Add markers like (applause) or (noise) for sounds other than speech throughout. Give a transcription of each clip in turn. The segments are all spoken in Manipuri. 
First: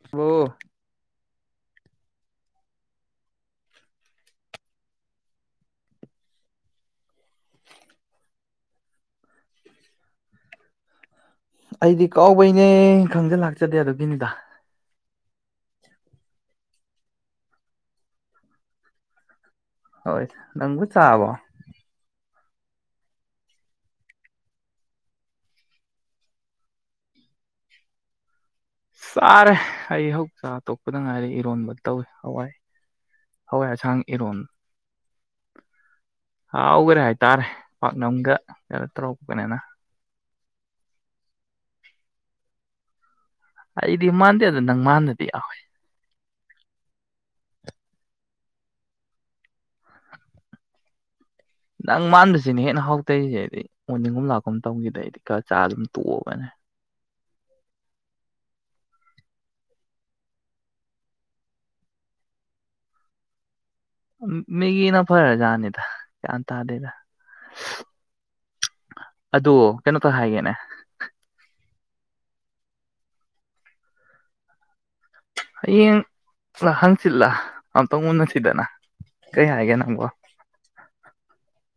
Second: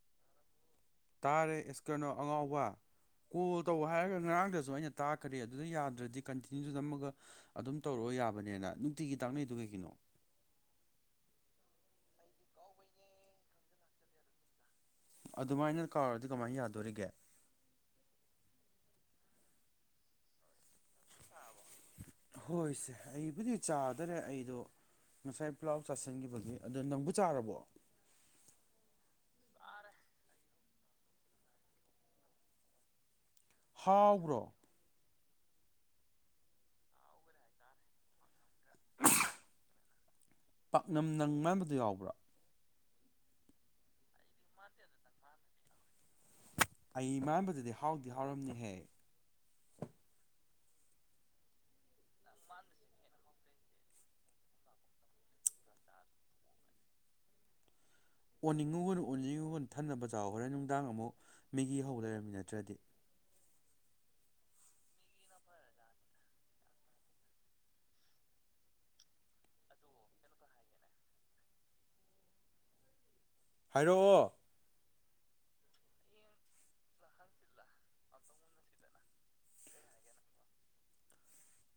ꯄꯨꯁꯤꯕꯣ- ꯇꯥꯔꯦ ꯑꯦꯁ ꯀꯩꯅꯣ ꯑꯉꯥꯎꯕ ꯀꯣꯜ ꯇꯧ ꯍꯥꯏꯔꯒ ꯉꯔꯥꯡꯗꯁꯨ ꯑꯩꯅ ꯇꯥꯛꯈꯔꯦ ꯑꯗꯨꯗ ꯌꯥꯗ꯭ꯔꯗꯤ ꯀꯟꯇꯤꯅ꯭ꯌꯨꯗꯨ ꯅꯝꯃꯒ ꯑꯗꯨꯝ ꯇꯧꯔꯛꯑꯣ ꯌꯥꯕꯅꯦꯅ ꯅꯨꯡꯇꯤꯒꯤ ꯇꯥꯛꯅꯩꯗꯨ ꯀꯩꯒꯤꯅꯣ ꯑꯩꯗꯤ ꯀꯥꯎꯕꯩꯅꯦ ꯈꯪꯖ ꯂꯥꯛꯆꯗꯦ ꯑꯗꯨꯒꯤꯅꯤꯗ ꯑꯗꯨꯃꯥꯏꯅ ꯀꯥꯎꯔꯗꯤ ꯀꯃꯥꯏꯅ ꯌꯥꯗꯣꯔꯤꯒꯦ ꯍꯣꯏ ꯅꯪꯕꯨ ꯆꯥꯔꯕꯣ ꯍꯣꯏꯁꯦ ꯑꯩꯕꯨꯗꯤ ꯆꯥꯗꯔꯦ ꯑꯩꯗꯣ ꯉꯁꯥꯏ ꯄꯂꯥꯎ ꯆꯥꯁꯤꯟꯒꯤꯕꯒꯤ ꯑꯗꯣ ꯅꯪꯕꯨ ꯆꯥꯔꯕꯣ ꯆꯥꯔꯦ ꯑꯩ ꯍꯧ ꯆꯥ ꯇꯣꯛꯄꯗ ꯉꯥꯏꯔꯤ ꯏꯔꯣꯟꯕ ꯇꯧꯏ ꯍꯋꯥꯏ ꯍꯋꯥꯏ ꯑꯁꯥꯡ ꯍꯥꯎꯕ꯭ꯔꯣ ꯏꯔꯣꯟ- ꯍꯥꯎꯒꯔꯦ ꯍꯥꯏꯇꯥꯔꯦ ꯄꯥꯛꯅꯝꯒ ꯀꯩꯅꯣ ꯇꯧꯔꯛꯄꯅꯤꯅ ꯄꯥꯛꯅꯝ ꯅꯪ ꯃꯥꯟꯕꯗꯨ ꯌꯥꯎꯕ꯭ꯔꯣ ꯑꯩꯗꯤ ꯃꯥꯟꯗꯦꯗ ꯅꯪ ꯃꯥꯟꯅꯗꯤ ꯌꯥꯎꯋꯦ ꯑꯩ ꯃꯥꯟꯕꯗꯨꯗꯤ ꯍꯥꯎꯗꯤ ꯍꯥꯎꯔꯝꯅꯤꯍꯦ ꯅꯪ ꯃꯥꯟꯕꯁꯤꯅꯤ ꯍꯦꯟꯅ ꯍꯥꯎꯇꯔꯤꯖꯦ ꯑꯗꯩ ꯑꯣꯅꯤꯡꯒꯨꯝ ꯂꯥꯛꯀꯨꯝ ꯇꯧꯒꯤꯗꯩꯗꯤ ꯈꯔ ꯆꯥ ꯑꯗꯨꯝ ꯇꯣꯛꯑꯕꯅꯦ ꯑꯣꯟꯅꯤꯡꯉꯨꯒꯅꯨ ꯑꯣꯅꯤꯡꯉꯨꯒꯅꯨ ꯊꯟꯅꯕ ꯆꯥꯎ ꯍꯣꯔꯦꯟ ꯅꯨꯡꯗꯥꯡ ꯑꯃꯨꯛ ꯃꯦꯒꯤ ꯍꯧ ꯂꯩꯔꯝꯅꯤ ꯅꯠꯇ꯭ꯔꯗꯤ ꯎꯝ ꯃꯦꯒꯤꯅ ꯐꯔ ꯖꯥꯠꯅꯤꯗ ꯒ꯭ꯌꯥꯟ ꯇꯥꯗꯦꯗ ꯁꯍꯍ ꯑꯗꯨ ꯀꯩꯅꯣꯝ ꯇꯥ ꯍꯥꯏꯒꯦꯅꯦ ꯍꯥꯏꯔꯛꯑꯣ ꯍꯌꯦꯡ ꯂꯥ ꯍꯥꯡꯆꯤꯠꯂꯥ ꯑꯝꯇꯪ ꯎꯟꯅꯁꯤꯗꯅ ꯀꯔꯤ ꯍꯥꯏꯒꯦ ꯅꯪꯕꯣ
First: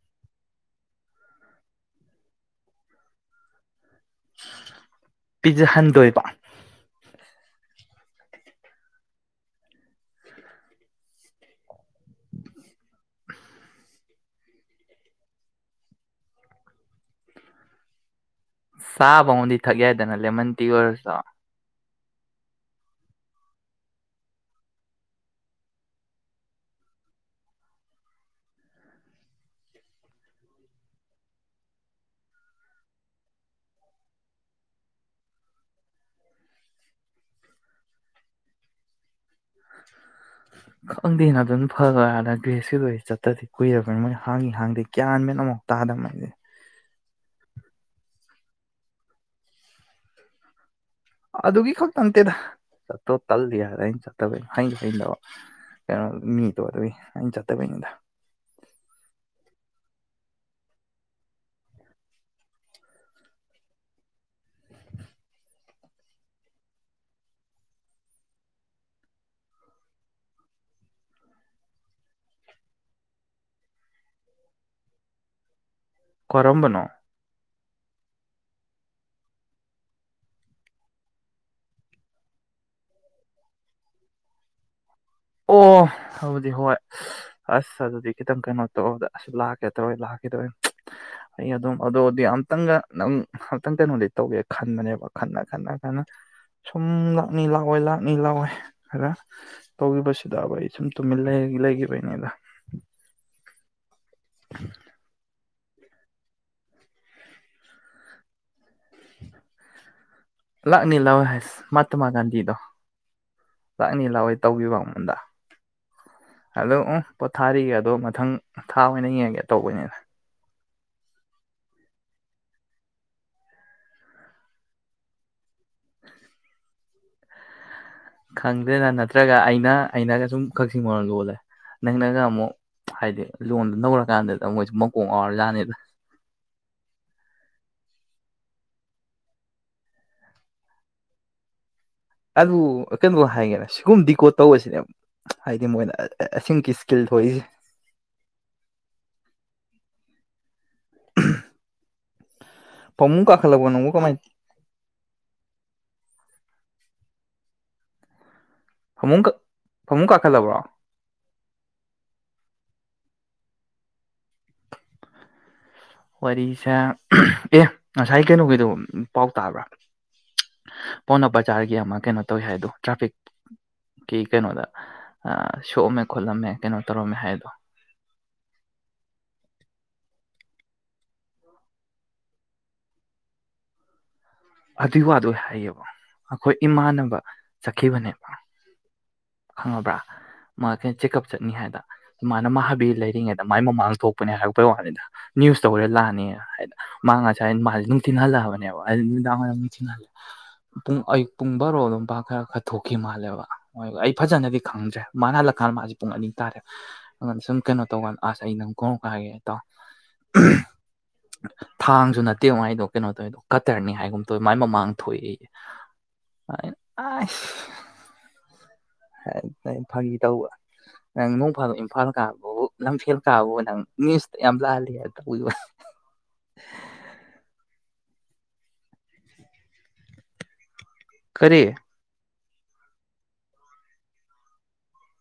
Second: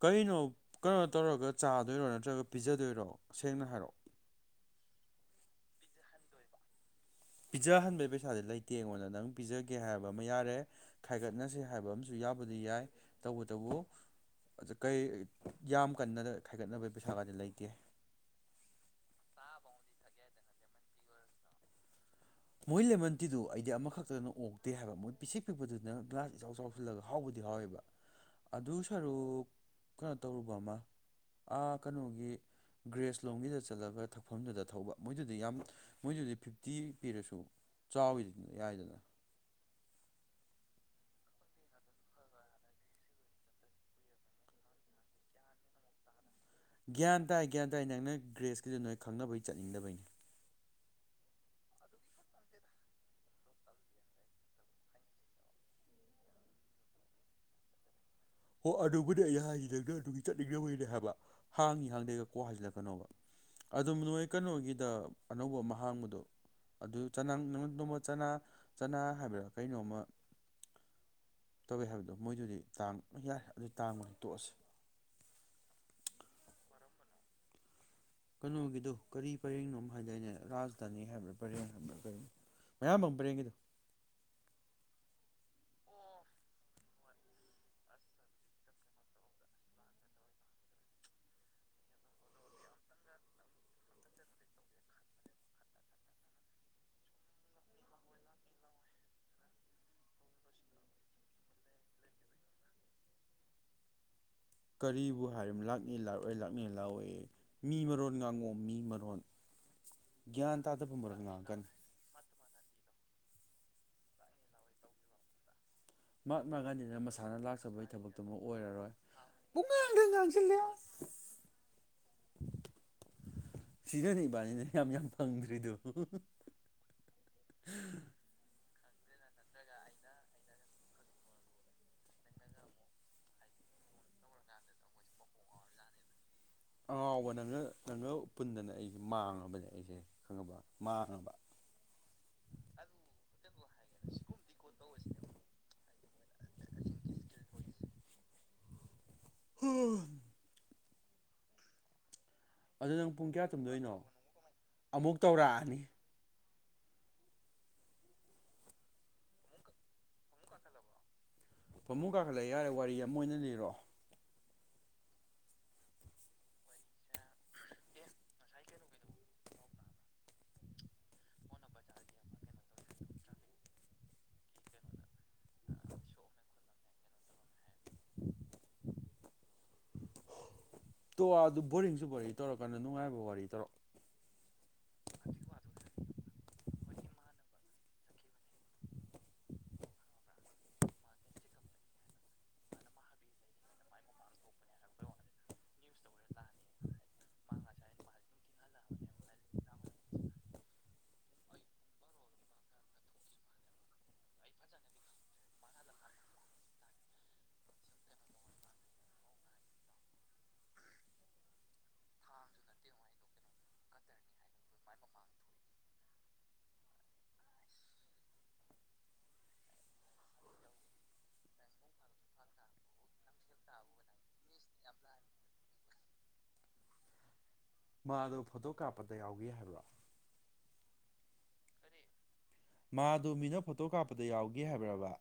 ꯀꯩꯅꯣ ꯀꯩꯅꯣ ꯇꯧꯔꯒ ꯆꯥꯗꯣꯏꯔꯣ ꯅꯠꯇ꯭ꯔꯒ ꯄꯤꯖꯗꯣꯏꯔꯣ ꯁꯦꯡꯅ ꯍꯥꯏꯔꯛꯑꯣ ꯄꯤꯖꯍꯟꯗꯣꯏꯕ ꯄꯤꯖꯍꯟꯕꯩ ꯄꯩꯁꯥꯗꯤ ꯂꯩꯇꯦ ꯑꯩꯉꯣꯟꯗ ꯅꯪ ꯄꯤꯖꯒꯦ ꯍꯥꯏꯕ ꯑꯃ ꯌꯥꯔꯦ ꯈꯥꯏꯒꯠꯅꯁꯦ ꯍꯥꯏꯕ ꯑꯃꯁꯨ ꯌꯥꯕꯨꯗꯤ ꯌꯥꯏ ꯇꯧꯕꯇꯕꯨ ꯑ ꯖ ꯀꯩ ꯌꯥꯝ ꯀꯟꯅꯗ ꯈꯥꯏꯒꯠꯅꯕꯩ ꯄꯩꯁꯥꯒꯥꯗꯤ ꯂꯩꯇꯦ ꯆꯥꯕꯥꯎꯗꯤ ꯊꯛ ꯌꯥꯏꯗꯅ ꯂꯦꯃꯟ ꯇꯤ ꯑꯣꯏꯔꯁꯨ ꯃꯣꯏ ꯂꯦꯃꯟ ꯇꯤꯗꯨ ꯑꯩꯗꯤ ꯑꯃꯈꯛꯇꯅ ꯑꯣꯛꯇꯦ ꯍꯥꯏꯕ ꯃꯣꯏ ꯄꯤꯁꯤꯛ ꯄꯤꯛꯄꯗꯨꯅ ꯒ꯭ꯂꯥꯁ ꯏꯆꯥꯎ ꯆꯥꯎꯁꯤꯜꯂꯒ ꯍꯥꯎꯕꯗꯤ ꯍꯥꯎꯋꯦꯕ ꯑꯗꯨ ꯁꯔꯨꯛ ꯀꯩꯅꯣ ꯇꯧꯔꯨꯕ ꯑꯃꯥ ꯑꯥ ꯀꯩꯅꯣꯒꯤ ꯒ꯭ꯔꯦꯁꯂꯣꯝꯒꯤꯗ ꯆꯠꯂꯒ ꯊꯛꯐꯝꯗꯨꯗ ꯊꯛꯎꯕ ꯃꯣꯏꯗꯨꯗꯤ ꯌꯥꯝ ꯃꯣꯏꯗꯨꯗꯤ ꯐꯤꯐꯇꯤ- ꯄꯤꯔꯁꯨ ꯆꯥꯎꯋꯤꯗꯨꯗꯤ ꯌꯥꯏꯗꯅ ꯈꯪꯗꯦꯅ ꯑꯗꯨꯅ ꯐꯗꯣꯏꯔ ꯑꯗ ꯒ꯭ꯔꯦꯁꯀꯤꯗꯣ ꯑꯩꯗꯤ ꯆꯠꯇꯗꯤ ꯀꯨꯏꯔꯕꯅꯤ ꯃꯣꯏꯖꯦ ꯍꯥꯡꯉꯤ ꯍꯥꯡꯗꯦ ꯒ꯭ꯌꯥꯟ ꯃꯦꯟ ꯑꯃꯨꯛ ꯇꯥꯗꯕ ꯃꯣꯏꯗꯦ ꯒ꯭ꯌꯥꯟ ꯇꯥꯏ ꯒ꯭ꯌꯥꯟ ꯇꯥꯏ ꯅꯪꯅ ꯒ꯭ꯔꯦꯁꯀꯤꯗꯨ ꯅꯣꯏ ꯈꯪꯅꯕꯩ ꯆꯠꯅꯤꯡꯗꯕꯩꯅꯤ ꯑꯗꯨꯒꯤ ꯈꯛꯇ ꯅꯠꯇꯦꯗ ꯆꯠꯇꯣ ꯇꯜꯂꯤ ꯍꯥꯏꯗ ꯑꯩꯅ ꯆꯠꯇꯕꯩꯅꯤ ꯍꯩꯁꯨ ꯍꯩꯟꯗꯕ ꯀꯩꯅꯣ ꯃꯤꯗꯣ ꯑꯗꯨꯏ ꯑꯩꯅ ꯆꯠꯇꯕꯩꯅꯤꯗ ꯍꯣ ꯑꯗꯨꯕꯨꯗꯤ ꯑꯩ ꯍꯥꯏꯖꯤꯅꯤ ꯅꯪꯅ ꯑꯗꯨꯒꯤ ꯆꯠꯅꯤꯡꯗꯕꯩꯅꯤ ꯍꯥꯏꯕ ꯍꯥꯡꯉꯤ ꯍꯥꯡꯗꯩꯒ ꯀꯣꯛ ꯍꯥꯏꯖꯤꯜꯂꯛꯀꯅꯣꯕ ꯑꯗꯨ ꯅꯣꯏ ꯀꯩꯅꯣꯒꯤꯗ ꯑꯅꯧꯕ ꯑꯃ ꯍꯥꯡꯕꯗꯣ ꯑꯗꯨ ꯆꯅꯥꯡ ꯅꯪꯅ ꯅꯣꯡꯃ ꯆꯅꯥ ꯆꯅꯥ ꯍꯥꯏꯕ꯭ꯔꯥ ꯀꯩꯅꯣꯃ ꯇꯧꯋꯦ ꯍꯥꯏꯕꯗꯣ ꯃꯣꯏꯗꯨꯗꯤ ꯇꯥꯡ- ꯑꯩ ꯌꯥꯔꯦ ꯑꯗꯨꯗꯤ ꯇꯥꯡꯕꯅꯤ ꯇꯣꯛꯑꯁꯤ ꯀꯔꯝꯕꯅꯣ ꯀꯩꯅꯣꯒꯤꯗꯨ ꯀꯔꯤ ꯄꯔꯦꯡꯅꯣ ꯑꯃ ꯍꯥꯏꯗꯥꯏꯅꯦ ꯔꯥꯖꯙꯥꯅꯤ ꯍꯥꯏꯕ꯭ꯔꯥ ꯄꯔꯦꯡ ꯍꯥꯏꯕ꯭ꯔꯥ ꯀꯩꯅꯣ ꯃꯌꯥꯝ ꯕꯝ ꯄꯔꯦꯡꯒꯤꯗꯨ ꯑꯣ ꯑꯗꯨꯗꯤ ꯍꯣꯏ ꯁꯍꯍ ꯑꯁ ꯑꯗꯨꯗꯤ ꯈꯤꯇꯪ ꯀꯩꯅꯣ ꯇꯧꯗ ꯑꯁ ꯂꯥꯛꯀꯦ ꯇꯧꯔꯣꯏ ꯂꯥꯛꯀꯦ ꯇꯧꯔ ꯑꯩ ꯑꯗꯨꯝ ꯑꯗꯨꯗꯤ ꯑꯝꯇꯪꯒ ꯅꯪ ꯑꯝꯇꯪ ꯀꯩꯅꯣꯗꯤ ꯇꯧꯒꯦ ꯈꯟꯕꯅꯦꯕ ꯈꯟꯅ ꯈꯟꯅ ꯈꯟꯅ ꯁꯨꯝ ꯂꯥꯛꯅꯤ ꯂꯥꯛꯑꯣꯏ ꯂꯥꯛꯅꯤ ꯂꯥꯛꯑꯣꯏ ꯈꯔ ꯇꯧꯈꯤꯕꯁꯤꯗꯕ ꯑꯩ ꯁꯨꯝ ꯇꯨꯃꯤꯟ ꯂꯩꯒꯤ ꯂꯩꯒꯤꯕꯩꯅꯤꯗ ꯀꯔꯤꯕꯨ ꯍꯥꯏꯔꯤꯝ ꯂꯥꯛꯅꯤ ꯂꯥꯛꯑꯣꯏ ꯂꯥꯛꯅꯤ ꯂꯥꯛꯑꯣꯏ ꯌꯦ ꯃꯤ ꯃꯔꯣꯟ ꯉꯥꯡꯉꯣ ꯃꯤ ꯃꯔꯣꯟ ꯒ꯭ꯌꯥꯟ ꯇꯥꯗꯕ ꯂꯥꯛꯅꯤ ꯃꯔꯣꯟ ꯂꯥꯛꯑꯣꯏ ꯍꯥꯏꯁ ꯉꯥꯡꯉꯛꯀꯅꯨ ꯃꯍꯥꯇꯃꯥ ꯒꯥꯟꯙꯤꯗꯣ ꯂꯥꯛꯅꯤ ꯂꯥꯛꯑꯣꯏ ꯇꯧꯒꯤꯕ ꯑꯩꯉꯣꯟꯗ ꯃꯍꯥꯠꯃꯥ ꯑꯗꯣ ꯒꯥꯟꯙꯤꯅ ꯎꯝ ꯃꯁꯥꯅ ꯄꯣꯊꯥꯔꯤꯒꯦ ꯂꯥꯛꯆꯕꯒꯤ ꯑꯗꯣ ꯃꯊꯪ ꯊꯕꯛꯇꯨꯃ ꯊꯥ ꯑꯣꯏꯔꯔꯣꯏ ꯑꯣꯏꯅ ꯌꯦꯡꯉꯒꯦ ꯇꯧꯕꯅꯤꯅ ꯁꯤꯔꯅꯤꯅꯤ ꯌꯥꯝ ꯌꯥꯝ ꯌꯥꯝ ꯐꯪ ꯔꯤꯗ ꯎꯝ ꯈꯪꯗꯦꯅ ꯅꯠꯇ꯭ꯔꯒ ꯑꯩꯅ ꯑꯩꯅꯒ ꯁꯨꯝ ꯀꯛꯆꯤꯡ ꯃꯔꯣ ꯂꯣꯜꯂꯦ ꯅꯪꯅꯒ ꯑꯃꯨꯛ ꯍꯥꯏꯗꯤ ꯂꯣꯟꯗ ꯅꯔꯀꯥꯟꯗꯨꯗ ꯃꯣꯏꯁꯨ ꯃꯀꯣꯡ ꯑꯥꯎꯔꯖꯥꯅꯤꯗ ꯑꯉꯥꯎꯕ ꯅꯪꯅ ꯅꯪꯒ ꯄꯨꯟꯗꯅ ꯑꯩꯁꯦ ꯃꯥꯡꯉꯕꯅꯦ ꯑꯩꯁꯦ ꯈꯪꯉꯕ ꯃꯥꯡꯉꯕ ꯑꯗꯨ ꯀꯩꯅꯣ ꯍꯥꯏꯒꯦꯅ ꯁꯤꯒꯨꯝ ꯗꯤꯀꯣ ꯇꯧꯕꯁꯤꯅꯦ ꯍꯥꯏꯗꯤ ꯃꯣꯏꯅ ꯑꯁꯤꯒꯤ ꯏꯁꯀꯤꯜ ꯊꯣꯛꯏꯁꯦ (unintelligible) ꯑꯗꯨ ꯅꯪ ꯐꯃꯨꯡ ꯄꯨꯡ ꯀꯌꯥ ꯀꯥꯈꯠꯂꯕꯣ ꯅꯪꯕꯨ ꯇꯨꯝꯗꯣꯏꯅꯣ ꯀꯃꯥꯏꯅ ꯑꯃꯨꯛ ꯇꯧꯔꯛꯑꯅꯤ ꯐꯃꯨꯡ ꯐꯃꯨꯡ ꯀꯥꯈꯠꯂꯕ꯭ꯔꯣ ꯐꯃꯨꯡ ꯀꯥꯈꯠꯂꯑꯦ ꯌꯥꯔꯦ ꯋꯥꯔꯤ ꯑꯃ ꯑꯣꯏꯅ ꯂꯤꯔꯣ ꯋꯥꯔꯤꯁꯦ ꯑꯦ ꯉꯁꯥꯏ ꯀꯩꯅꯣꯒꯤꯗꯣ ꯄꯥꯎ ꯇꯥꯕ꯭ꯔꯥ ꯄꯥꯎꯅꯥ ꯕꯖꯥꯔꯒꯤ ꯑꯃ ꯀꯩꯅꯣ ꯇꯧꯋꯤ ꯍꯥꯏꯗꯣ ꯇ꯭ꯔꯥꯐꯤꯛꯀꯤ ꯀꯩꯅꯣꯗ ꯁꯣꯛꯑꯝꯃꯦ ꯈꯣꯠꯂꯝꯃꯦ ꯀꯩꯅꯣ ꯇꯧꯔꯝꯃꯦ ꯍꯥꯏꯗꯣ ꯇꯣ ꯑꯗꯨ ꯕꯣꯔꯤꯡꯁꯨ ꯋꯥꯔꯤ ꯇꯧꯔꯛꯀꯥꯟꯗ ꯅꯨꯡꯉꯥꯏꯕ ꯋꯥꯔꯤ ꯇꯧꯔ ꯑꯗꯨꯏ ꯋꯥꯗ ꯑꯣꯏ ꯍꯥꯏꯌꯦꯕ ꯑꯩꯈꯣꯏ ꯏꯃꯥꯟꯅꯕ ꯆꯠꯈꯤꯕꯅꯦꯕ ꯈꯪꯉꯕ꯭ꯔꯥ ꯃꯥ ꯀꯩꯅꯣ ꯆꯦꯛꯀꯑꯞ ꯆꯠꯅꯤ ꯍꯥꯏꯗꯅ ꯁꯨꯃꯥꯏꯅ ꯃꯥ ꯍꯥꯕꯤ ꯂꯩꯔꯤꯉꯩꯗ ꯃꯥꯏ ꯃꯃꯥꯡ ꯊꯣꯛꯄꯅꯦ ꯍꯥꯏꯔꯛꯄꯩ ꯋꯥꯅꯤꯗ ꯅ꯭ꯌꯨꯁ ꯇꯧꯔ ꯂꯥꯛꯑꯅꯤꯅ ꯍꯥꯏꯅ ꯃꯥ ꯉꯁꯥꯏ ꯃꯥꯁꯦ ꯅꯨꯡꯊꯤꯟ ꯍꯜꯂꯛꯑꯕꯅꯦꯕ ꯝꯅ (unintelligible) ꯄꯨꯡ ꯑꯌꯨꯛ ꯄꯨꯡ ꯕꯥꯔꯣ ꯑꯗꯨꯝ ꯄ ꯈꯔ ꯈꯔ ꯊꯣꯛꯈꯤ ꯃꯥꯜꯂꯦꯕ ꯑꯩ ꯐꯖꯅꯗꯤ ꯈꯪꯗ꯭ꯔꯦ ꯃꯥꯅ ꯍꯜꯂꯛꯀꯥꯟꯗ ꯃꯥꯁꯦ ꯄꯨꯡ ꯑꯅꯤ ꯇꯥꯔꯦ ꯑꯗꯨꯉꯣꯟ ꯁꯨꯝ ꯀꯩꯅꯣ ꯇꯧꯀꯥꯟ ꯑꯁ ꯑꯩ ꯅꯪ ꯀꯣꯡ ꯀꯥꯏꯒꯦ ꯍꯥꯏ ꯇꯥꯎ ꯊꯥꯡꯁꯨ ꯅꯠꯇꯦꯉꯥꯏꯗꯣ ꯀꯩꯅꯣ ꯇꯧꯋꯗꯣ ꯀꯇꯔꯅꯤ ꯍꯥꯏꯒꯨꯝ ꯃꯥꯏ ꯃꯃꯥꯡ ꯊꯣꯛꯑꯦ ꯑ ꯐꯔꯤ ꯇꯧꯕ ꯅ ꯏꯝꯐꯥꯜ ꯀꯥꯕꯕꯨ ꯂꯝꯐꯦꯜ ꯀꯥꯕꯕꯨ ꯅꯪ ꯃꯤꯁꯇ ꯌꯥꯝ ꯂꯥꯛꯍꯜꯂꯤ ꯍꯥꯏꯅ ꯇꯧꯕꯤꯕ ꯃꯥꯗꯣ ꯐꯣꯇꯣ ꯀꯥꯞꯄꯗ ꯌꯥꯎꯒꯦ ꯍꯥꯏꯕ ꯈꯔꯤ ꯃꯥꯗꯨ ꯃꯤꯅ ꯐꯣꯇꯣ ꯀꯥꯞꯄꯗ ꯌꯥꯎꯒꯦ ꯍꯥꯏꯕꯔꯕ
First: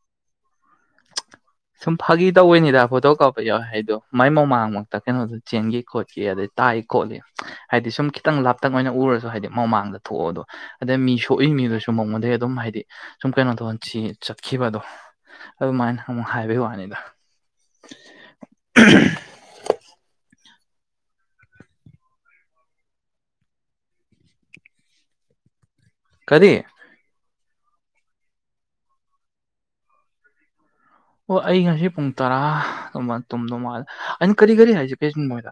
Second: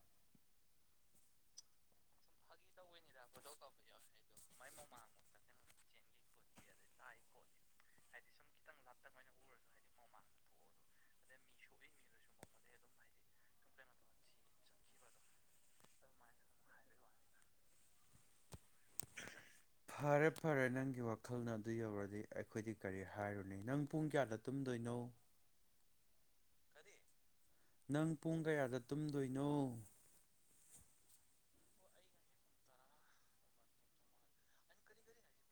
ꯁꯨꯝ ꯐꯥꯒꯤ ꯇꯧꯑꯣꯏꯅꯤꯗꯣ ꯀꯧ ꯀꯥꯎ ꯌꯥꯎꯋꯏ ꯍꯥꯏꯗꯣ ꯃꯥꯏ ꯃꯃꯥꯡꯃꯛꯇ ꯀꯩꯅꯣꯗꯣ ꯆꯦꯟꯒꯤ ꯈꯣꯠꯈꯤ ꯑꯗꯩ ꯇꯥꯏ ꯈꯣꯠꯂꯤ ꯍꯥꯏꯗꯤ ꯁꯨꯝ ꯈꯤꯇꯪ ꯂꯥꯞꯇꯪ ꯑꯣꯏꯅ ꯎꯔꯁꯨ ꯍꯥꯏꯗꯤ ꯃꯃꯥꯡꯗ ꯊꯣꯛꯑꯣꯗꯣ ꯑꯗꯩ ꯃꯤ ꯁꯣꯛꯏ ꯃꯤꯗꯨꯁꯨ ꯃꯉꯣꯟꯗꯒꯤꯩ ꯑꯗꯨꯝ ꯍꯥꯏꯗꯤ ꯁꯨꯝ ꯀꯩꯅꯣ ꯊꯧ ꯁꯤ ꯆꯠꯈꯤꯕꯗꯣ ꯑꯗꯨꯃꯥꯏꯅ ꯑꯃꯨꯛ ꯍꯥꯏꯕꯒꯤ ꯋꯥꯅꯤꯗ ꯐꯔꯦꯠ ꯐꯔꯦ ꯅꯪꯒꯤ ꯋꯥꯈꯜꯅ ꯑꯗꯨ ꯌꯧꯔꯗꯤ ꯑꯩꯈꯣꯏꯗꯤ ꯀꯔꯤ ꯍꯥꯏꯔꯨꯅꯤ ꯅꯪ ꯄꯨꯡ ꯀꯌꯥꯗ ꯇꯨꯝꯗꯣꯏꯅꯣ ꯀꯔꯤ ꯅꯪ ꯄꯨꯡ ꯀꯌꯥꯗ ꯇꯨꯝꯗꯣꯏꯅꯣ ꯑꯣ ꯑꯩ ꯉꯁꯤ ꯄꯨꯡ ꯇꯔꯥ ꯇꯣꯝꯗꯧ ꯃꯥꯜꯂꯦ ꯑꯩꯅ ꯀꯔꯤ ꯀꯔꯤ ꯍꯥꯏꯁ ꯀꯔꯤꯆ ꯃꯣꯏꯗ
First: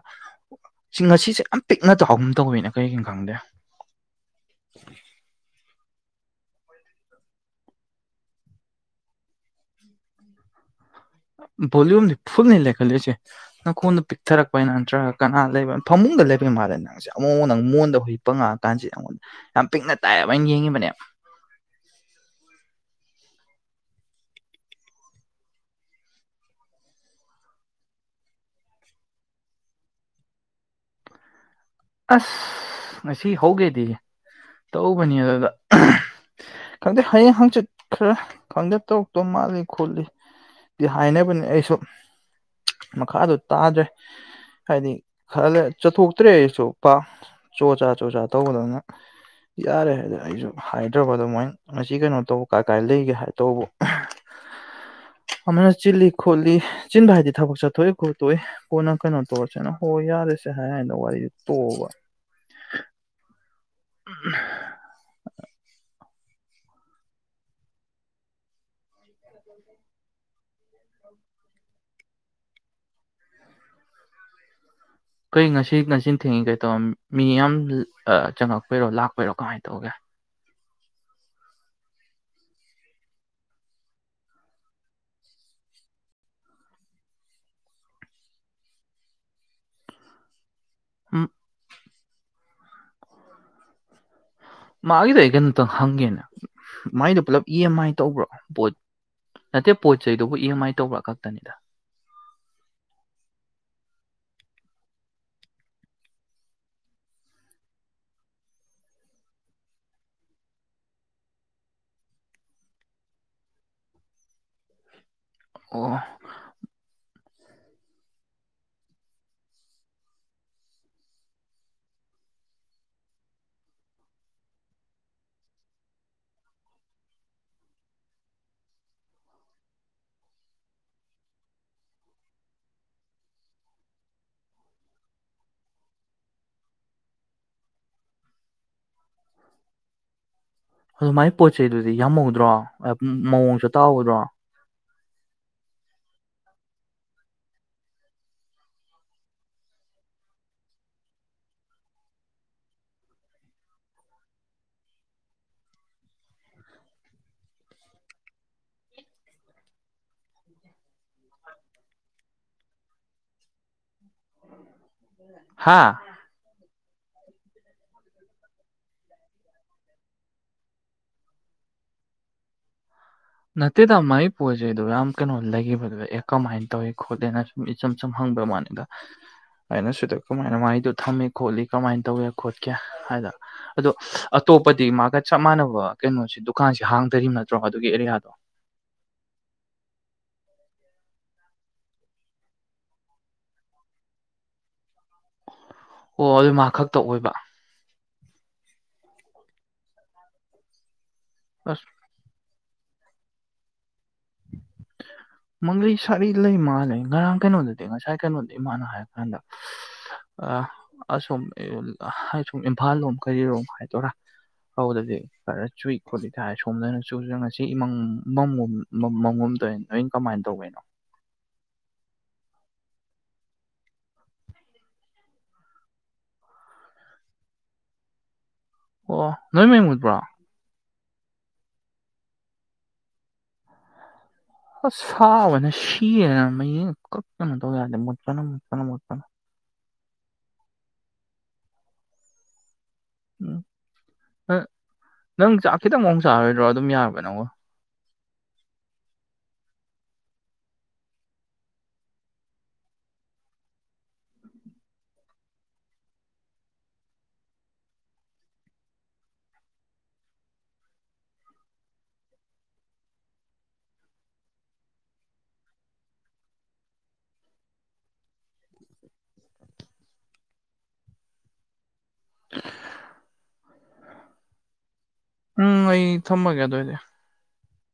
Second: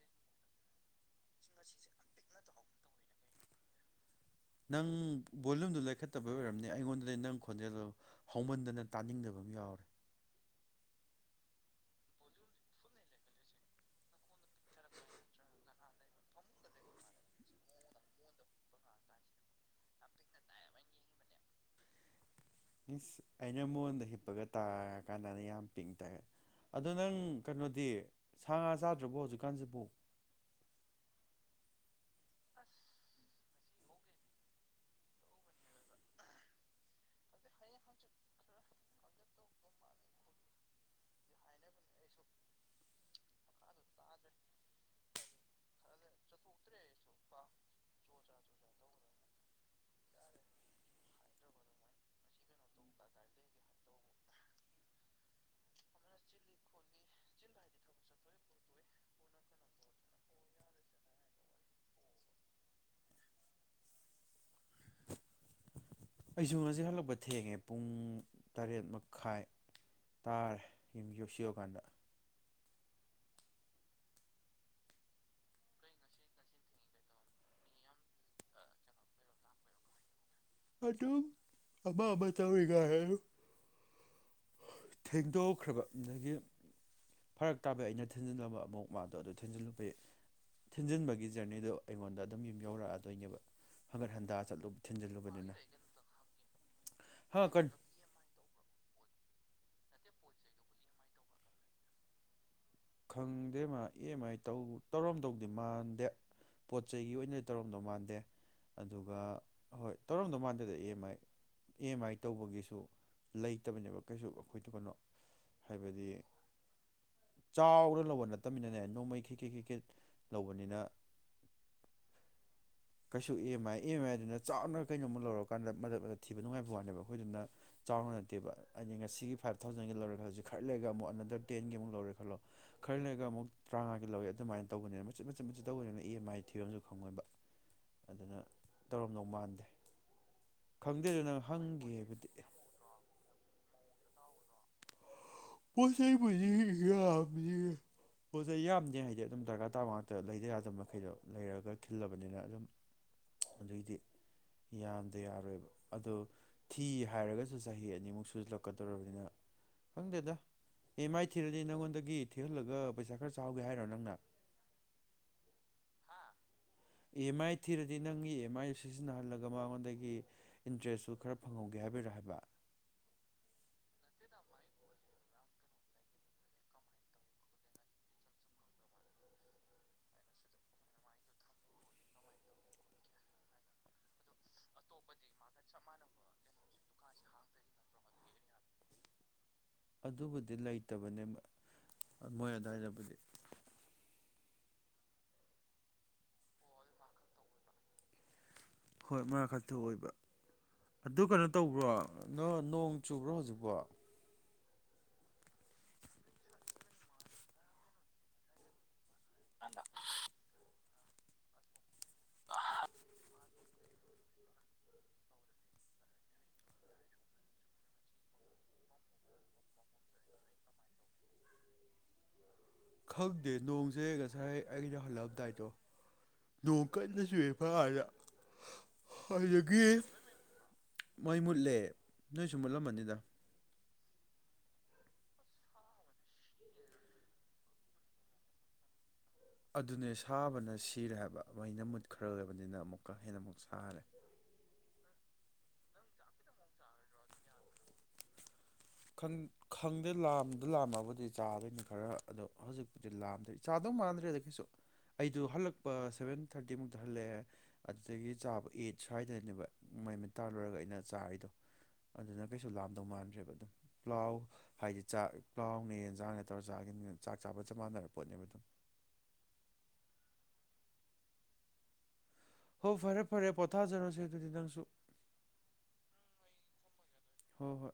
ꯉꯁꯤꯁꯦ ꯌꯥꯝ ꯄꯤꯛꯅ ꯆꯥꯎꯒꯨꯝ ꯇꯧꯋꯅ ꯀꯩꯒꯤꯅꯣ ꯈꯪꯗꯦ ꯅꯪ ꯕꯣꯂꯨꯝꯗꯨ ꯂꯩꯈꯠ ꯐꯠꯇꯕꯩ ꯑꯣꯏꯔꯝꯅꯤ ꯑꯩꯉꯣꯟꯗꯗꯤ ꯅꯪ ꯈꯣꯟꯖꯦꯜꯗ ꯍꯧꯃꯟꯗꯅ ꯇꯥꯅꯤꯡꯗꯕ ꯑꯃ ꯌꯥꯎꯔꯦ ꯚꯣꯂꯌꯨꯝꯗꯤ ꯐꯨꯜꯅꯤ ꯂꯩꯈꯠꯂꯤꯏꯁꯦ ꯅꯈꯣꯟꯗ ꯄꯤꯛꯊꯔꯛꯄꯅ ꯅꯠꯇ꯭ꯔꯒ ꯀꯅꯥ ꯂꯩꯕꯅꯣ ꯐꯃꯨꯡꯗ ꯂꯩꯕꯒꯤ ꯃꯥꯜꯂꯦ ꯅꯪꯁꯦ ꯑꯃꯨꯛ ꯅꯪ ꯃꯣꯟꯗ ꯍꯨꯖꯤꯛꯄ ꯉꯥꯡꯉꯑꯀꯥꯟꯁꯤꯦ ꯑꯩꯉꯣꯟꯗ ꯌꯥꯝ ꯄꯤꯛꯅ ꯇꯥꯏꯑꯕ ꯑꯩꯅ ꯌꯦꯡꯉꯤꯕꯅꯦ ꯃꯤꯁ ꯑꯩꯅ ꯃꯉꯣꯟꯗ ꯍꯤꯞꯄꯒ ꯇꯥꯔꯀꯥꯟꯗꯅ ꯌꯥꯝ ꯄꯤꯡ ꯇꯥꯏꯦ ꯑꯗꯣ ꯅꯪ ꯀꯩꯅꯣꯗꯤ ꯁꯥ ꯉꯥ ꯆꯥꯗ꯭ꯔꯕꯣ ꯍꯧꯖꯤꯛꯀꯥꯟꯁꯤꯕꯨ ꯑꯁ ꯉꯁꯤ ꯍꯧꯒꯦꯗꯤ ꯇꯧꯕꯅꯤ ꯑꯗꯨꯗ ꯈꯪꯗꯦ ꯍꯌꯦꯡ ꯍꯪꯆꯤꯠ ꯈꯔ ꯈꯪꯗꯦ ꯇꯧꯔꯛꯇꯧ ꯃꯥꯜꯂꯤ ꯈꯣꯠꯂꯤ ꯍꯥꯏꯅꯕꯅꯤ ꯑꯩꯁꯨ ꯃꯈꯥꯗꯣ ꯇꯥꯗ꯭ꯔꯦ ꯍꯥꯏꯗꯤ ꯈꯔꯂ ꯆꯠꯊꯣꯛꯇ꯭ꯔꯦ ꯑꯩꯁꯨ ꯄ ꯆꯣ ꯆꯥ ꯆꯣ ꯆ ꯇꯧꯕꯗꯅ ꯌꯥꯔꯦ ꯍꯥꯏꯗꯅ ꯑꯩꯁꯨ ꯍꯥꯏꯗ꯭ꯔꯕꯗꯣ ꯃꯣꯏ ꯉ ꯀꯩꯅꯣ ꯇꯧꯕ ꯀꯥꯏ ꯀꯥꯏ ꯂꯩꯒꯦ ꯍꯥꯏ ꯇꯧꯕ ꯑꯃꯅ ꯆꯤꯜꯂꯤ ꯈꯣꯠꯂꯤ ꯆꯤꯟꯕ ꯍꯥꯏꯗꯤ ꯊꯕꯛ ꯆꯠꯊꯣꯛꯏ ꯈꯣꯠꯇꯣꯛꯏ ꯄꯣꯅ ꯀꯩꯅꯣ ꯇꯧꯔꯁꯤꯦꯅ ꯍꯣꯏ ꯌꯥꯔꯦꯁꯦ ꯍꯥꯏꯥꯟꯗ ꯋꯥꯔꯤꯗꯨ ꯇ ꯎꯝ ꯑꯩꯁꯨ ꯉꯁꯤꯛ ꯍꯜꯂꯛꯄ ꯊꯦꯡꯉꯦ ꯄꯨꯡ ꯇꯔꯦꯠ ꯃꯈꯥꯏ ꯇꯥꯔꯦ ꯌꯨꯝ ꯌꯣꯛꯁꯤꯑꯀꯥꯟꯗ ꯀꯩ ꯉꯁꯤ ꯉꯁꯤ ꯊꯦꯡꯉꯤ ꯀꯩ ꯇꯧꯔ ꯃꯤ ꯌꯥꯝ ꯆꯪꯉꯛꯄꯣꯏꯔꯣ ꯂꯥꯛꯄꯣꯏꯔꯣ ꯀꯃꯥꯏꯅ ꯇꯧꯒꯦ ꯑꯗꯨꯝ ꯑꯃ ꯑꯃ ꯇꯧꯔꯤꯒ ꯍꯥꯏ ꯊꯦꯡꯗꯣꯛꯈ꯭ꯔꯕ ꯑꯗꯒꯤ ꯐꯔꯛ ꯇꯥꯕ ꯑꯩꯅ ꯊꯤꯟꯖꯤꯜꯂꯝꯕ ꯑꯃꯨꯛ ꯃꯥꯗꯣ ꯑꯗꯨ ꯊꯤꯟꯖꯤꯜꯂꯨꯕꯩ ꯊꯤꯟꯖꯤꯟꯕꯒꯤ ꯖꯔꯅꯤꯗꯨ ꯑꯩꯉꯣꯟꯗ ꯑꯗꯨꯝ ꯌꯨꯝ ꯌꯧꯔꯛꯑꯗꯣꯏꯅꯦꯕ ꯍꯪꯒꯠ ꯍꯟ ꯆꯠꯂꯨ ꯊꯤꯟꯖꯤꯜꯂꯨꯕꯗꯨꯅ ꯇꯪ ꯍꯪꯒꯦꯅ ꯃꯥꯏꯗꯣ ꯄꯨꯂꯞ ꯏ ꯑꯦꯝ ꯑꯥꯏ ꯇꯧꯕ꯭ꯔꯣ ꯄꯣꯠ ꯅꯠꯇꯦ ꯄꯣꯠ ꯆꯩꯗꯨꯕꯨ ꯏ ꯑꯦꯝ ꯑꯥꯏ ꯇꯧꯕꯔ ꯈꯛꯇꯅꯤꯗ ꯈꯪꯗꯦ ꯃꯥ ꯑꯦ ꯑꯦꯝ ꯑꯥꯏ ꯇꯧ ꯇꯧꯔꯝꯗꯧꯗꯤ ꯃꯥꯟꯗꯦ ꯄꯣꯠ ꯆꯩꯒꯤ ꯑꯣꯏꯅꯗꯤ ꯇꯧꯔꯝꯗꯧ ꯃꯥꯟꯗꯦ ꯑꯗꯨꯒ ꯍꯣꯏ ꯇꯧꯔꯝꯗꯧ ꯃꯥꯟꯗꯦꯗ A M I A M ꯑꯥꯏ ꯇꯧꯕꯒꯤꯁꯨ ꯂꯩꯇꯕꯅꯦꯕ ꯀꯩꯁꯨ ꯑꯩꯈꯣꯏꯗ ꯀꯩꯅꯣ ꯑꯣ ꯍꯥꯏꯕꯗꯤ ꯆꯥꯎꯔ ꯂꯧꯕ ꯅꯠꯇꯕꯅꯤꯅꯅꯦ ꯅꯣꯡꯃꯩ ꯈꯤꯛꯀꯦꯦꯛ ꯈꯤꯛꯀꯦ ꯂꯧꯕꯅꯤꯅ ꯀꯩꯁꯨ E M I E M ꯑꯥꯏꯗꯨꯅ ꯆꯥꯎꯅ ꯀꯩꯅꯣ ꯑꯃꯨꯛ ꯂꯧꯔꯀꯥꯟꯗ ꯃ ꯊꯤꯕ ꯅꯨꯡꯉꯥꯏꯕ ꯋꯥꯅꯦꯕ ꯑꯩꯈꯣꯏꯗꯨꯅ ꯆꯥꯎꯅ ꯅꯠꯇꯦꯕ ꯍꯥꯏꯗꯤ ꯉꯁꯤꯒꯤ ꯐꯥꯏꯚ ꯊꯥꯎꯖꯟꯒꯤ ꯂꯧꯔꯦ ꯈꯜꯂꯁꯤꯦ ꯈꯔ ꯂꯩꯔꯒ ꯑꯃꯨꯛ ꯑꯅꯟꯗꯔ ꯇꯦꯟꯒꯤ ꯑꯃꯨꯛ ꯂꯧꯔꯦ ꯈꯜꯂꯣꯔ ꯂꯩꯔꯒ ꯑꯃꯨꯛ ꯇꯔꯥꯃꯉꯥꯒꯤ ꯂꯧꯋꯦ ꯑꯗꯨꯃꯥꯏꯅ ꯇꯧꯕꯅꯤꯅ ꯃꯆꯠꯆꯦꯠ ꯃꯆꯦꯠ ꯇꯧꯕꯅꯤꯅ ꯏ ꯑꯦꯝ ꯑꯥꯏ ꯊꯤꯕ ꯑꯃꯁꯨ ꯈꯪꯉꯣꯏꯕ ꯑꯗꯨꯅ ꯇꯧꯔꯝꯗꯧ ꯃꯥꯟꯗꯦ ꯈꯪꯗꯦ ꯑꯗꯨ ꯑꯗꯨꯃꯥꯏꯅ ꯅꯪ ꯄꯣꯠ ꯍꯪꯒꯦ ꯆꯩꯗꯨꯗꯤ ꯍꯥꯏꯕꯗꯤ ꯌꯥꯝꯍꯧꯗ꯭ꯔꯣ ꯃꯑꯣꯡ ꯆ ꯇꯥꯎꯗ꯭ꯔꯣ ꯄꯣꯠ ꯆꯩꯩꯕꯨꯗꯤ ꯌꯥꯝꯗꯤ ꯄꯣꯠꯆꯩ ꯌꯥꯝꯗꯦ ꯍꯥꯏꯗꯤ ꯑꯗꯨꯝ ꯗꯔꯀꯥꯔ ꯇꯥꯕ ꯉꯥꯛꯇ ꯂꯩꯗ ꯌꯥꯗꯕ ꯃꯈꯩꯗꯣ ꯂꯩꯔꯒ ꯈꯤꯜꯂꯕꯅꯤꯅ ꯑꯗꯨꯝ ꯑꯗꯨꯏꯗꯤ ꯌꯥꯝꯗ ꯌꯥꯔꯣꯏꯕ ꯑꯣ ꯊꯤ ꯍꯥꯏꯔꯒꯁꯨ ꯆꯍꯤ ꯑꯅꯤꯃꯨꯛ ꯁꯨꯖꯜꯂꯛꯀꯗꯧꯔꯕꯅꯤꯅ ꯈꯪꯗꯦꯗ ꯑꯦ ꯑꯦꯝ ꯑꯥꯏ ꯊꯤꯔꯗꯤ ꯅꯪꯉꯣꯟꯗꯒꯤ ꯊꯤꯍꯜꯂꯒ ꯄꯩꯁꯥ ꯈꯔ ꯆꯥꯎꯍꯒꯦ ꯍꯥꯏꯔꯣ ꯅꯪꯅ ꯍꯥꯥ ꯏ ꯑꯦꯝ ꯑꯥꯏ ꯊꯤꯔꯗꯤ ꯅꯪꯒꯤ ꯏ ꯑꯦꯝ ꯑꯥꯏꯗꯨ ꯁꯤꯖꯤꯟꯅꯍꯜꯂꯒ ꯃꯉꯣꯟꯗꯒꯤ ꯏꯟꯇꯔꯦꯁꯁꯨ ꯈꯔ ꯐꯪꯍꯧꯒꯦ ꯍꯥꯏꯕꯔꯥ ꯍꯥꯏꯕ ꯅꯠꯇꯦꯗ ꯃꯥꯒꯤ ꯄꯣꯠ ꯆꯩꯩꯗꯣ ꯌꯥꯝ ꯀꯩꯅꯣ ꯂꯩꯈꯤꯕꯗꯨ ꯑꯦ ꯀꯃꯥꯏꯅ ꯇꯧꯏ ꯈꯣꯠꯂꯦꯅ ꯁꯨꯝ ꯏꯆꯝ ꯆꯝ ꯍꯪꯕꯩ ꯃꯥꯟꯅꯤꯗ ꯑꯩꯅ ꯁꯤꯗ ꯀꯃꯥꯏꯅ ꯃꯒꯤꯗꯣ ꯊꯝꯃꯤ ꯈꯣꯠꯂꯤ ꯀꯃꯥꯏꯅ ꯇꯧꯒꯦ ꯈꯣꯠꯀꯦ ꯍꯥꯏꯗ ꯑꯗꯣ ꯑꯇꯣꯞꯄꯗꯤ ꯃꯥꯒ ꯆꯞ ꯃꯥꯟꯅꯕ ꯀꯩꯅꯣꯁꯤ ꯗꯨꯀꯥꯟꯁꯤ ꯍꯥꯡꯗ꯭ꯔꯤꯕ ꯅꯠꯇ꯭ꯔꯣ ꯑꯗꯨꯒꯤ ꯑꯦꯔꯤꯌꯥꯗ ꯑꯗꯨꯕꯨꯗꯤ ꯂꯩꯇꯕꯅꯦ ꯃꯣꯏ ꯑꯗꯨꯋꯥꯏꯗꯕꯨꯗꯤ ꯑꯣ ꯑꯗꯨ ꯃꯥ ꯈꯛꯇ ꯑꯣꯏꯕ ꯍꯣꯏ ꯃꯔ ꯈꯛꯇ ꯑꯣꯏꯕ ꯑꯗꯨ ꯀꯩꯅꯣ ꯑꯁ ꯇꯧꯕ꯭ꯔꯣ ꯅ ꯅꯣꯡ ꯆꯨꯕ꯭ꯔꯥ ꯍꯧꯖꯤꯛꯐꯥꯎ ꯃꯪꯂꯤ ꯁꯥꯔꯤ ꯂꯩ ꯃꯥ ꯂꯩ ꯉꯔꯥꯡ ꯀꯩꯅꯣꯗꯗꯤ ꯉꯁꯥꯏ ꯀꯩꯅꯣꯗ ꯏꯃꯥꯅ ꯍꯥꯏ ꯑꯗ ꯑ ꯑꯁꯣꯝ ꯍꯥꯏ ꯁꯨꯝ ꯏꯝꯐꯥꯜ ꯂꯣꯝ ꯀꯔꯤꯔꯣꯝ ꯍꯥꯏ ꯇꯔꯥ ꯍꯧꯗꯗꯤ ꯈꯔ ꯆꯨꯏ ꯈꯣꯠꯂꯤ ꯊꯥꯏꯔ ꯁꯣꯝꯗꯅ ꯆꯨꯁꯨ ꯉꯁꯤ ꯏꯃꯪ ꯃꯣꯝ ꯃꯒꯣꯝ ꯀꯃꯥꯏꯅ ꯇꯧꯕꯅꯣ ꯈꯪꯗꯦ ꯅꯣꯡꯁꯦ ꯉꯁꯥꯏ ꯑꯩꯩꯅ ꯍꯜꯂꯛꯑꯝꯗꯥꯏꯗꯣ ꯅꯣꯡ ꯀꯟꯅ ꯆꯨꯑ ꯐꯥꯔꯗ ꯑꯣ ꯅꯣꯏ ꯃꯉꯨꯠꯄ꯭ꯔꯣ ꯃꯣꯏ ꯃꯨꯠꯂꯦ ꯅꯣꯏꯁꯨ ꯃꯨꯠꯂꯝꯃꯅꯤꯗ ꯑ ꯁꯥꯕꯅ ꯁꯤꯌꯦꯅ ꯃꯌꯦꯡ ꯀ ꯀꯩꯅꯣ ꯇꯧ ꯌꯥꯗꯦ ꯃꯨꯠꯅ ꯃꯨꯠꯅ ꯃꯣꯠꯄꯅ ꯑꯗꯨꯅꯦ ꯁꯥꯕꯅ ꯁꯤꯔꯦ ꯍꯥꯏꯕ ꯃꯩꯅ ꯃꯨꯠꯈ꯭ꯔ ꯂꯩꯕꯅꯤꯅ ꯑꯃꯨꯛ ꯀꯁꯥꯗ ꯎꯝ ꯃꯛꯁꯥꯜ ꯅꯪ ꯆꯥꯛ ꯈꯤꯇꯪ ꯃꯑꯣꯡ ꯆꯥꯔꯣꯏꯗ꯭ꯔꯣ ꯑꯗꯨꯝ ꯌꯥꯔꯕ ꯅꯉ ꯈꯪꯗꯦ ꯂꯥꯝꯗ ꯂꯥꯝꯃꯕꯨꯗꯤ ꯆꯥꯗꯣꯏꯅꯤ ꯈꯔ ꯑꯗꯣ ꯍꯧꯖꯤꯛꯄꯨꯗꯤ ꯂꯥꯝꯗ꯭ꯔꯦ ꯆꯥꯗꯧ ꯃꯥꯟꯗ꯭ꯔꯦꯗ ꯀꯩꯁꯨ ꯑꯩꯗ ꯍꯜꯂꯛꯄ ꯁꯚꯦꯟ ꯊꯥꯔꯇꯤꯃꯨꯛꯇ ꯍꯜꯂꯛꯑꯦ ꯑꯗꯨꯗꯒꯤ ꯆꯥꯕ ꯑꯩꯠ ꯁ꯭ꯋꯥꯏꯗꯅꯦꯕ ꯃꯃꯤꯠ ꯇꯥ ꯂꯣꯏꯔꯒ ꯑꯩꯅ ꯆꯥꯔꯤꯗꯣ ꯑꯗꯨꯅ ꯀꯩꯁꯨ ꯂꯥꯝꯗꯧ ꯃꯥꯟꯗ꯭ꯔꯦꯕ ꯑꯗꯨꯝ ꯄ꯭ꯂꯥꯎ ꯍꯥꯏꯗꯤ ꯆꯥꯛ ꯄ꯭ꯂꯥꯎꯅꯦ ꯌꯦꯟꯖꯥꯡꯅꯦ ꯇꯧꯔꯒ ꯆꯥꯈꯤꯕꯅꯤꯅ ꯆꯥꯛ ꯆꯥꯕ ꯆꯞ ꯃꯥꯟꯅꯔ ꯄꯣꯠꯅꯦꯕ ꯑꯗꯨꯝ ꯍꯣ ꯐꯔꯦ ꯐꯔꯦ ꯄꯣꯊꯥꯖꯅꯣꯁ ꯇ ꯆꯤꯗꯥꯡꯁꯨꯨ ꯎꯝ ꯑꯩ ꯊꯝꯃꯒꯦ ꯑꯗꯨ ꯑꯣꯏꯏꯗꯤ ꯍꯣꯏ ꯍꯣꯏ